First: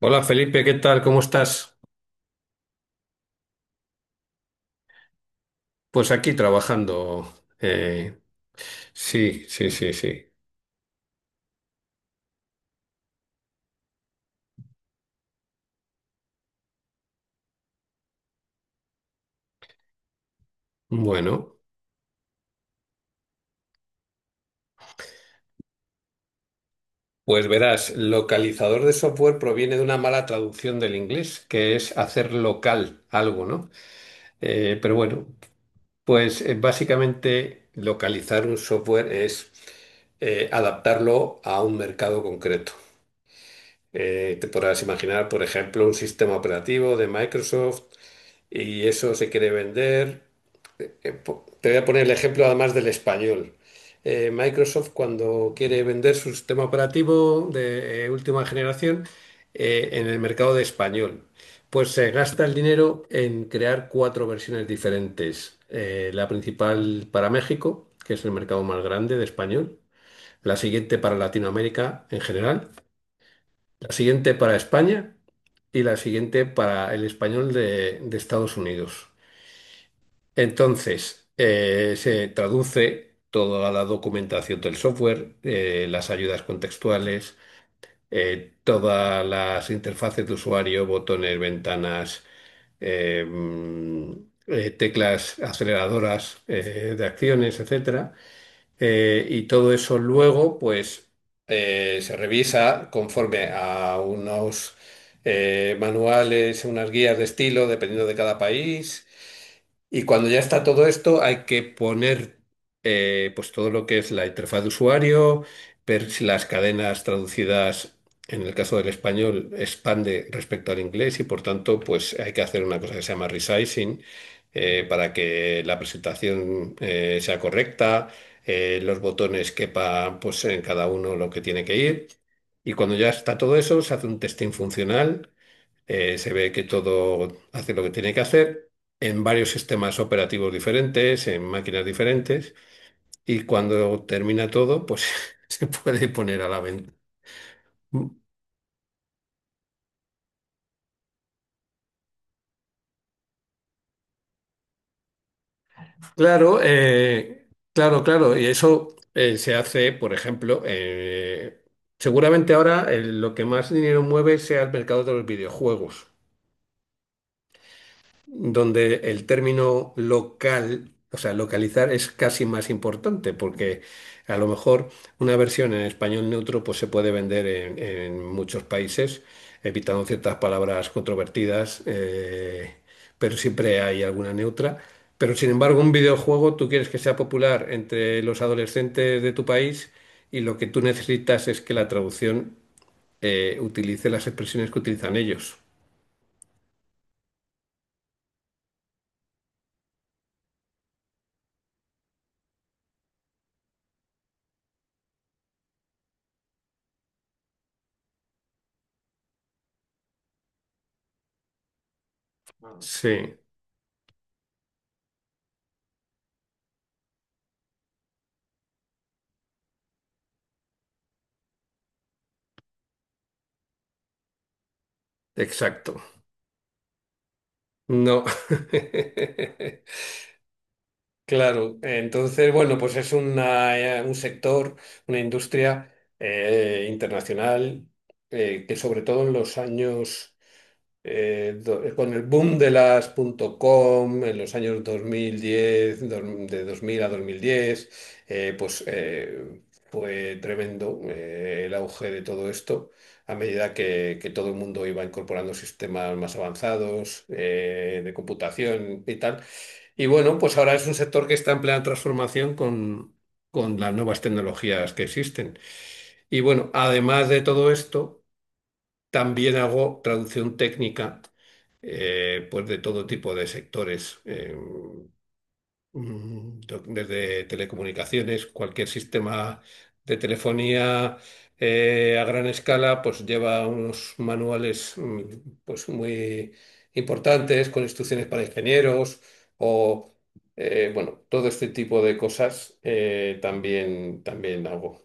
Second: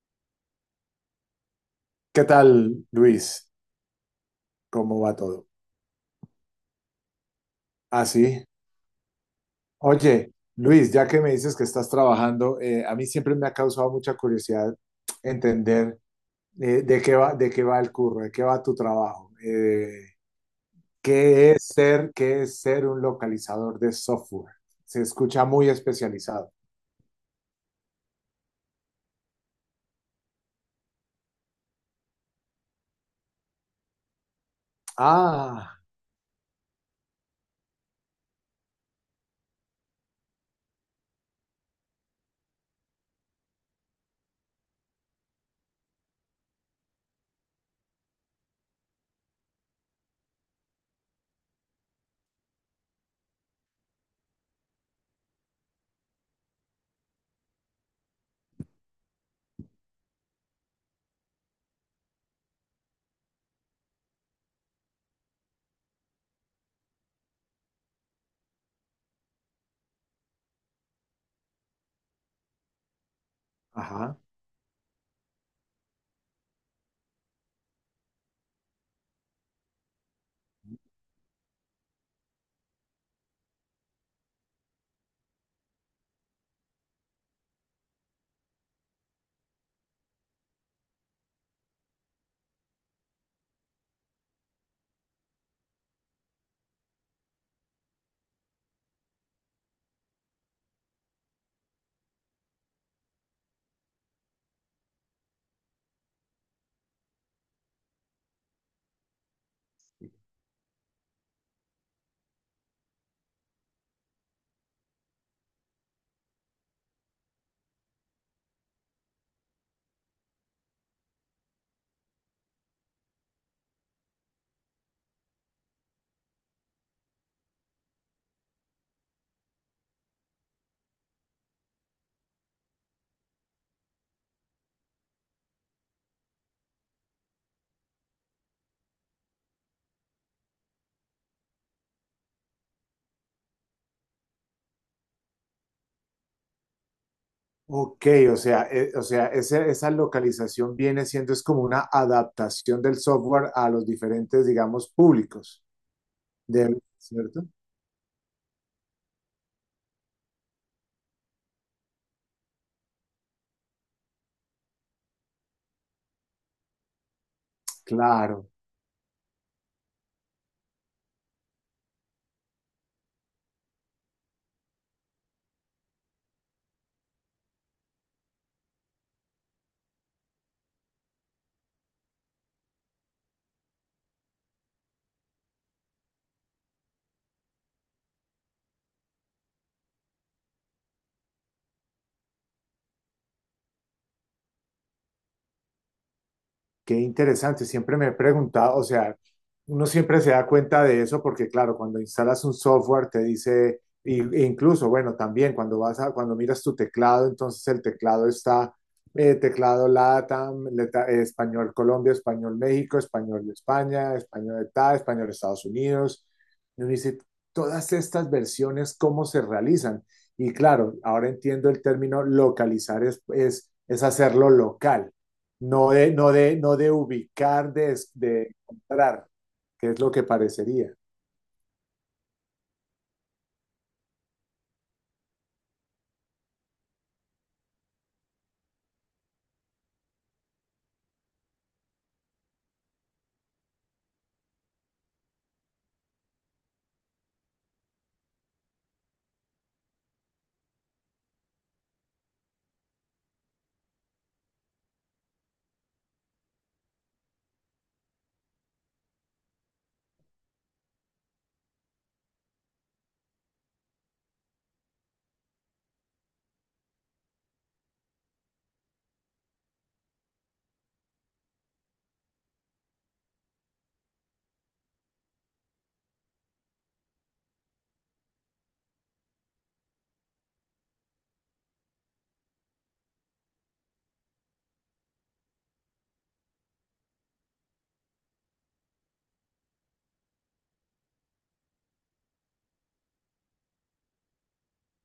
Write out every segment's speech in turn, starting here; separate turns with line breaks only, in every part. Hola Felipe, ¿qué tal? ¿Cómo estás?
¿Qué tal, Luis? ¿Cómo va todo?
Pues aquí trabajando.
Ah,
Eh,
sí.
sí, sí, sí, sí.
Oye, Luis, ya que me dices que estás trabajando, a mí siempre me ha causado mucha curiosidad entender de qué va el curro, de qué va tu trabajo,
Bueno,
qué es ser un localizador de software. Se escucha muy especializado.
pues verás, localizador de software proviene de una mala traducción del inglés, que es hacer local algo, ¿no? Pero bueno,
Ah,
pues básicamente localizar un software es adaptarlo a un mercado concreto. Te podrás imaginar, por ejemplo, un sistema operativo de Microsoft y eso se quiere vender. Te voy a poner el ejemplo además del español. Microsoft, cuando quiere vender su sistema operativo de última generación en el mercado de español, pues se gasta el dinero en crear cuatro versiones diferentes. La principal para México, que es el mercado más grande de español, la siguiente para Latinoamérica en general, la
ajá.
siguiente para España y la siguiente para el español de Estados Unidos. Entonces, se traduce toda la documentación del software, las ayudas contextuales, todas las interfaces de usuario, botones, ventanas, eh, mm, teclas aceleradoras de acciones, etcétera. Y todo eso luego, pues, se revisa conforme a unos manuales, unas guías de estilo, dependiendo de cada país. Y cuando ya está todo esto, hay que poner pues todo lo que es la interfaz de usuario, ver si las cadenas traducidas, en el caso del español, expande respecto al inglés, y por tanto, pues hay que hacer una cosa que se llama resizing, para que la presentación sea correcta, los botones quepan pues en cada uno lo que tiene que ir. Y cuando ya está todo eso, se hace un testing funcional, se ve que todo hace lo que tiene que hacer en varios sistemas operativos diferentes, en máquinas diferentes, y cuando termina todo, pues se puede poner a la venta.
Ok, o sea, esa localización viene siendo es como una adaptación del software a los diferentes, digamos, públicos.
Claro,
Debe, ¿cierto?
claro, claro, y eso se hace, por ejemplo, seguramente ahora lo que más dinero mueve sea el mercado de los videojuegos,
Claro.
donde el término local, o sea, localizar, es casi más importante, porque a lo mejor una versión en español neutro pues se puede vender en muchos países, evitando ciertas palabras controvertidas, pero siempre hay alguna neutra. Pero sin embargo, un videojuego tú quieres que sea popular entre los adolescentes de tu país y lo que tú necesitas es que la traducción utilice las expresiones que utilizan ellos.
Qué interesante, siempre me he preguntado, o sea, uno siempre se da cuenta de eso porque claro, cuando instalas un software te dice, e incluso, bueno, también cuando vas a, cuando miras tu teclado, entonces el teclado está, teclado LATAM, español Colombia, español México,
Sí,
español España, español de tal español Estados Unidos. Y uno dice, todas estas versiones, ¿cómo se realizan? Y claro, ahora entiendo el término localizar es, hacerlo local
exacto.
no de ubicar,
No.
de comprar que es lo que parecería.
Claro, entonces, bueno, pues es un sector, una industria internacional, que sobre todo en los años, con el boom de las punto .com, en los años 2010, de 2000 a 2010, eh, pues eh, fue tremendo el auge de todo esto a medida que todo el mundo iba incorporando sistemas más avanzados de computación y tal. Y bueno, pues ahora es un sector que está en plena transformación con las nuevas tecnologías que existen. Y bueno, además de todo esto, también hago traducción técnica, pues de todo tipo de sectores. Desde telecomunicaciones, cualquier sistema de telefonía a gran escala, pues lleva unos manuales, pues muy importantes, con instrucciones para ingenieros o bueno, todo este tipo de cosas también hago.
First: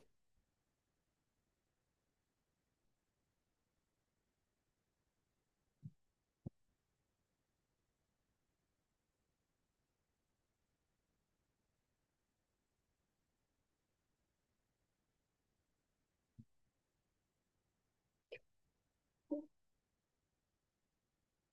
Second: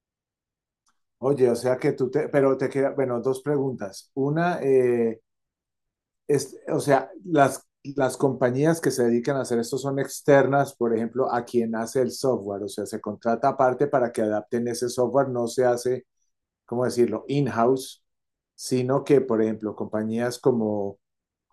Oye, o sea que tú te, pero te queda, bueno, dos preguntas. Una, es, o sea, las compañías que se dedican a hacer esto son externas, por ejemplo, a quien hace el software, o sea, se contrata aparte para que adapten ese software, no se hace ¿cómo decirlo?, in-house, sino que, por ejemplo, compañías como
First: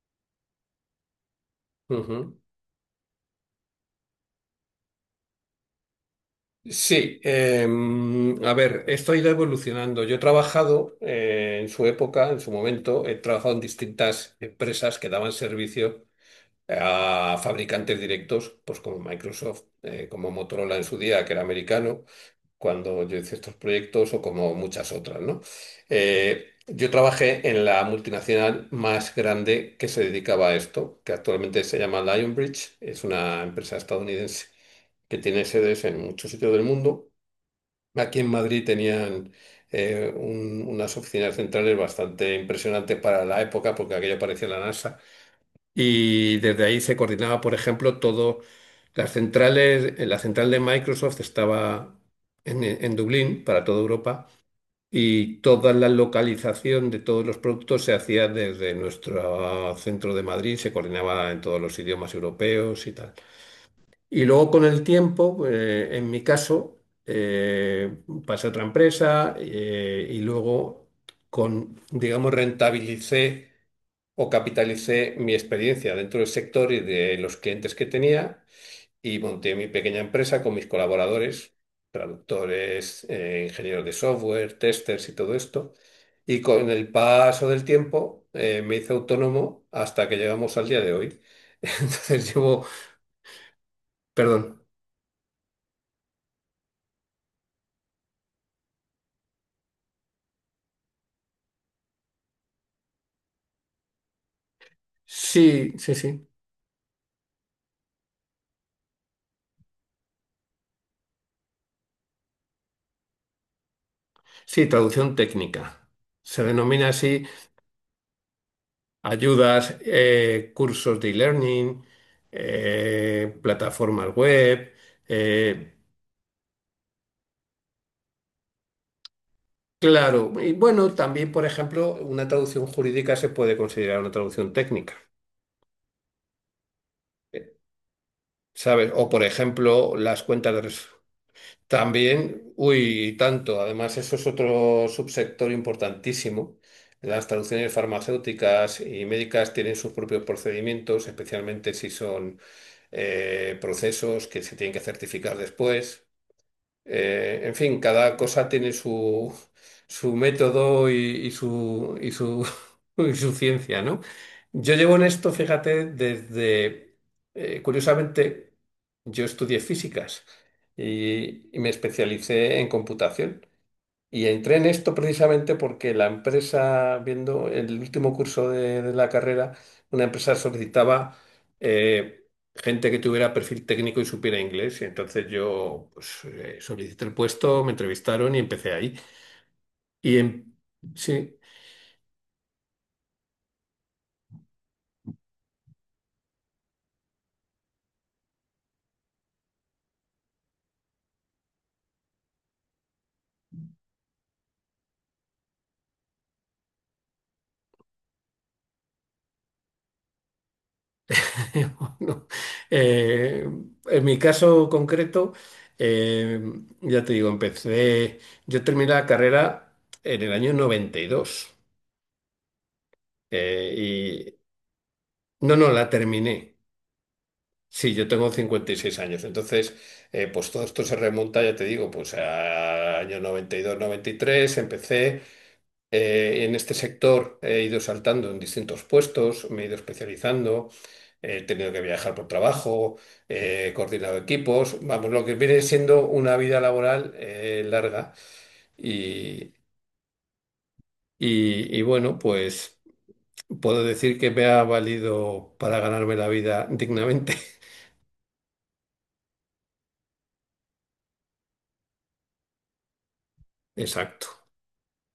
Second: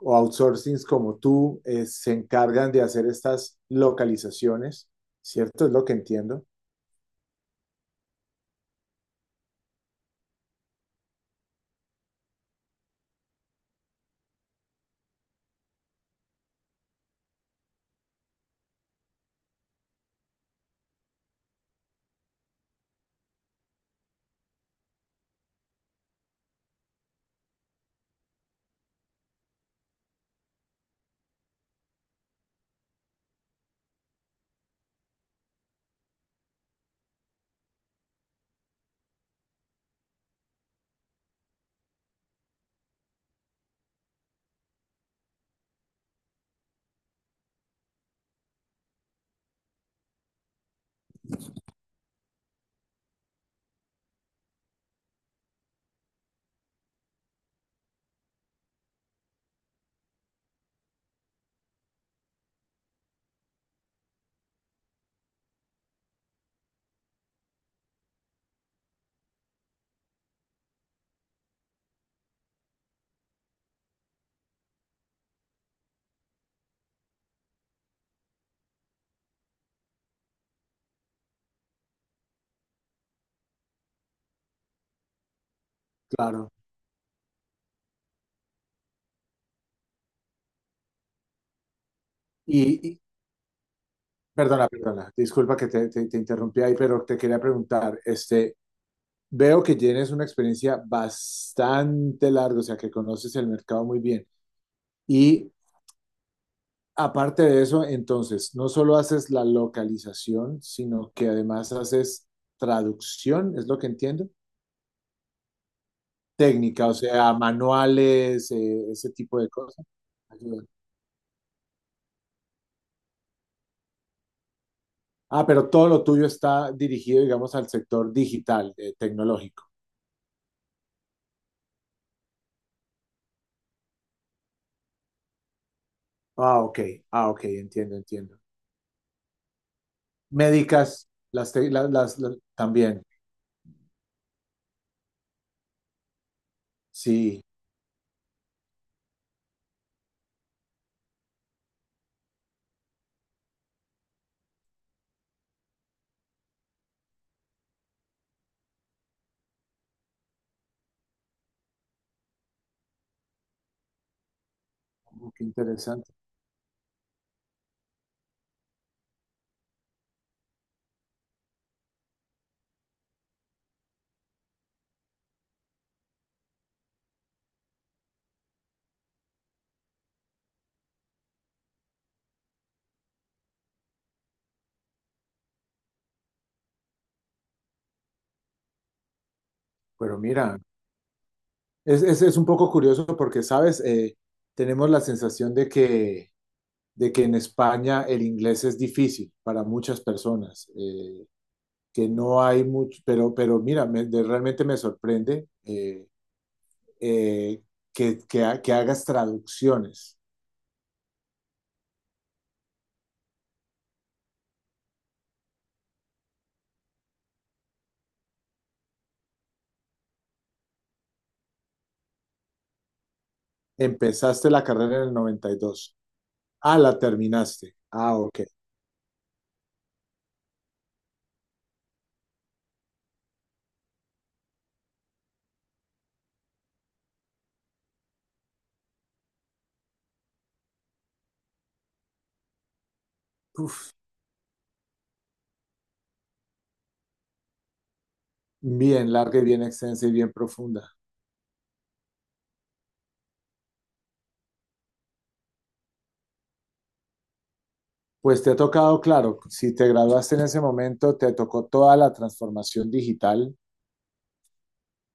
o outsourcings como tú se
Ujú.
encargan de hacer estas localizaciones, ¿cierto? Es lo que entiendo.
Sí, a ver, esto ha ido evolucionando. Yo he trabajado en su época, en su momento, he trabajado en distintas empresas que daban servicio a fabricantes directos, pues como Microsoft, como Motorola en su día, que era americano, cuando yo hice estos proyectos, o como muchas otras, ¿no? Yo trabajé en la multinacional más grande que se dedicaba a esto, que actualmente se llama Lionbridge. Es una empresa estadounidense que tiene sedes en muchos sitios del mundo. Aquí en Madrid tenían unas oficinas centrales bastante impresionantes para la época, porque aquello parecía la NASA. Y desde ahí se coordinaba, por ejemplo, todo. Las centrales, la central de Microsoft estaba en Dublín para toda Europa, y toda la localización de todos los productos se hacía desde nuestro centro de Madrid, se coordinaba en todos los idiomas europeos y tal. Y luego con el tiempo, en mi caso, eh, pasé a otra empresa y luego, con, digamos, rentabilicé o capitalicé mi experiencia dentro del sector y de los clientes que tenía, y monté mi pequeña empresa con mis colaboradores, traductores, ingenieros de software, testers y todo esto. Y
Claro.
con el paso del tiempo me hice autónomo hasta que llegamos al día de hoy. Entonces llevo,
Y, y-
perdón,
disculpa que te interrumpí ahí, pero te quería preguntar, este, veo que tienes una experiencia bastante larga, o sea, que conoces el mercado muy bien. Y
sí, sí, sí,
aparte de eso, entonces, no solo haces la localización, sino que además haces traducción, es lo que entiendo,
sí, traducción técnica. Se
técnica,
denomina
o
así,
sea, manuales, ese tipo de
ayudas,
cosas. Ayuda.
cursos de e-learning, plataformas web.
Ah, pero
eh,
todo lo tuyo está dirigido, digamos, al sector digital, tecnológico.
claro, y bueno, también, por ejemplo, una traducción jurídica se puede considerar una traducción técnica,
Ah, ok, ah, ok,
eh,
entiendo, entiendo.
¿sabes? O, por ejemplo, las cuentas de...
Médicas, las, te- la- las-
También,
también,
uy, y tanto. Además, eso es otro subsector importantísimo. Las
sí,
traducciones farmacéuticas y médicas tienen sus propios procedimientos, especialmente si son procesos que se tienen que certificar después. En fin, cada cosa tiene su método y su, y su, y su ciencia, ¿no? Yo llevo en esto,
oh, qué
fíjate,
interesante.
desde, curiosamente, yo estudié físicas y me especialicé en computación. Y entré en esto precisamente porque la empresa, viendo el último curso de la carrera, una empresa solicitaba eh, gente que tuviera perfil técnico y supiera inglés. Y entonces yo pues, solicité el puesto, me entrevistaron y empecé ahí. Y
Pero
en,
mira,
sí,
es un poco curioso porque, ¿sabes? Tenemos la sensación de que en España el inglés es difícil para muchas personas, que no hay mucho, pero mira, me, de, realmente me sorprende eh, que hagas traducciones.
bueno, eh, en mi caso concreto, eh, ya te digo, empecé, yo terminé la carrera en el año 92. eh, y,
Empezaste la carrera en el noventa
no,
y
no, la
dos,
terminé.
Ah, la terminaste.
Sí, yo
Ah,
tengo
ok.
56 años. Entonces, pues todo esto se remonta, ya te digo, pues a año 90, 92, y tres. Empecé en este sector, he ido saltando en distintos puestos, me he ido especializando, he tenido que viajar por trabajo, he
Uf,
coordinado equipos, vamos, lo que viene siendo una vida laboral larga.
bien larga y
Y,
bien extensa y bien profunda.
y bueno, pues puedo decir que me ha valido para ganarme la vida dignamente.
Pues te ha tocado, claro, si te graduaste en ese momento, te tocó toda la transformación digital
Exacto,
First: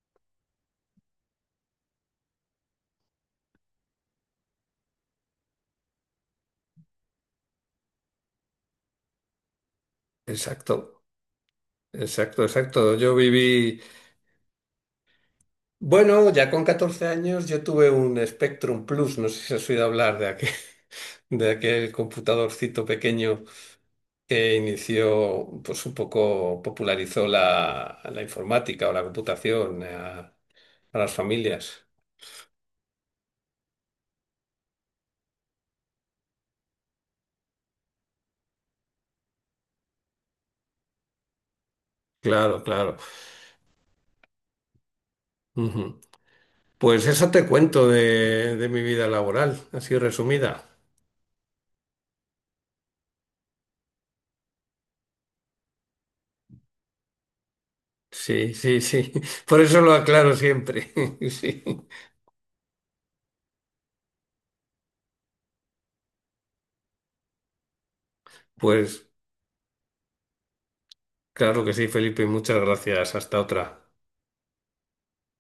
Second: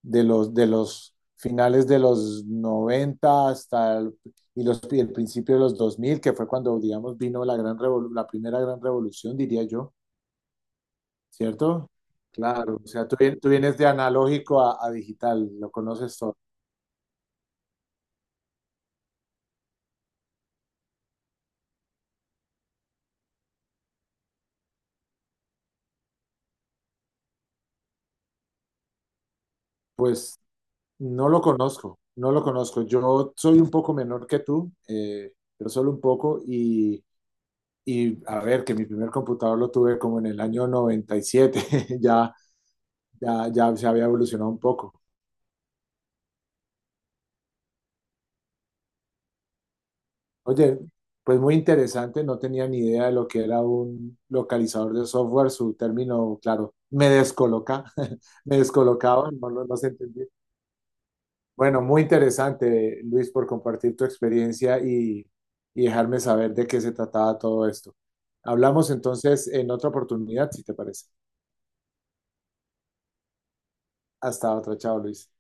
de los finales de los 90 hasta el, y el principio de los 2000 que fue cuando, digamos, vino la, gran revolu- la primera gran revolución, diría yo,
exacto.
¿cierto?
Exacto,
Claro, o
exacto.
sea,
Yo
tú, tú vienes
viví,
de analógico a, digital, lo conoces
bueno,
todo.
ya con 14 años yo tuve un Spectrum Plus, no sé si has oído hablar de aquel, de aquel computadorcito pequeño que inició, pues un poco popularizó la informática o la computación
Pues
a las
no lo
familias.
conozco, no lo conozco. Yo soy un poco menor que tú, pero solo un poco, y, a ver, que mi primer computador lo tuve como en el año 97 ya,
Claro, claro.
ya, ya se había evolucionado un poco.
Ujú. Pues eso te cuento de mi vida laboral, así resumida.
Oye, pues muy interesante, no tenía ni idea de lo que era un localizador de software, su término, claro, me descoloca,
Sí,
me
sí, sí.
descolocaba, no,
Por
no
eso
se
lo
entendía.
aclaro siempre. Sí.
Bueno, muy interesante, Luis, por compartir tu experiencia y, dejarme saber de qué se trataba todo esto. Hablamos
Pues.
entonces en otra oportunidad, si te parece.
Claro que sí, Felipe, muchas gracias. Hasta otra.
Hasta otra, chao, Luis.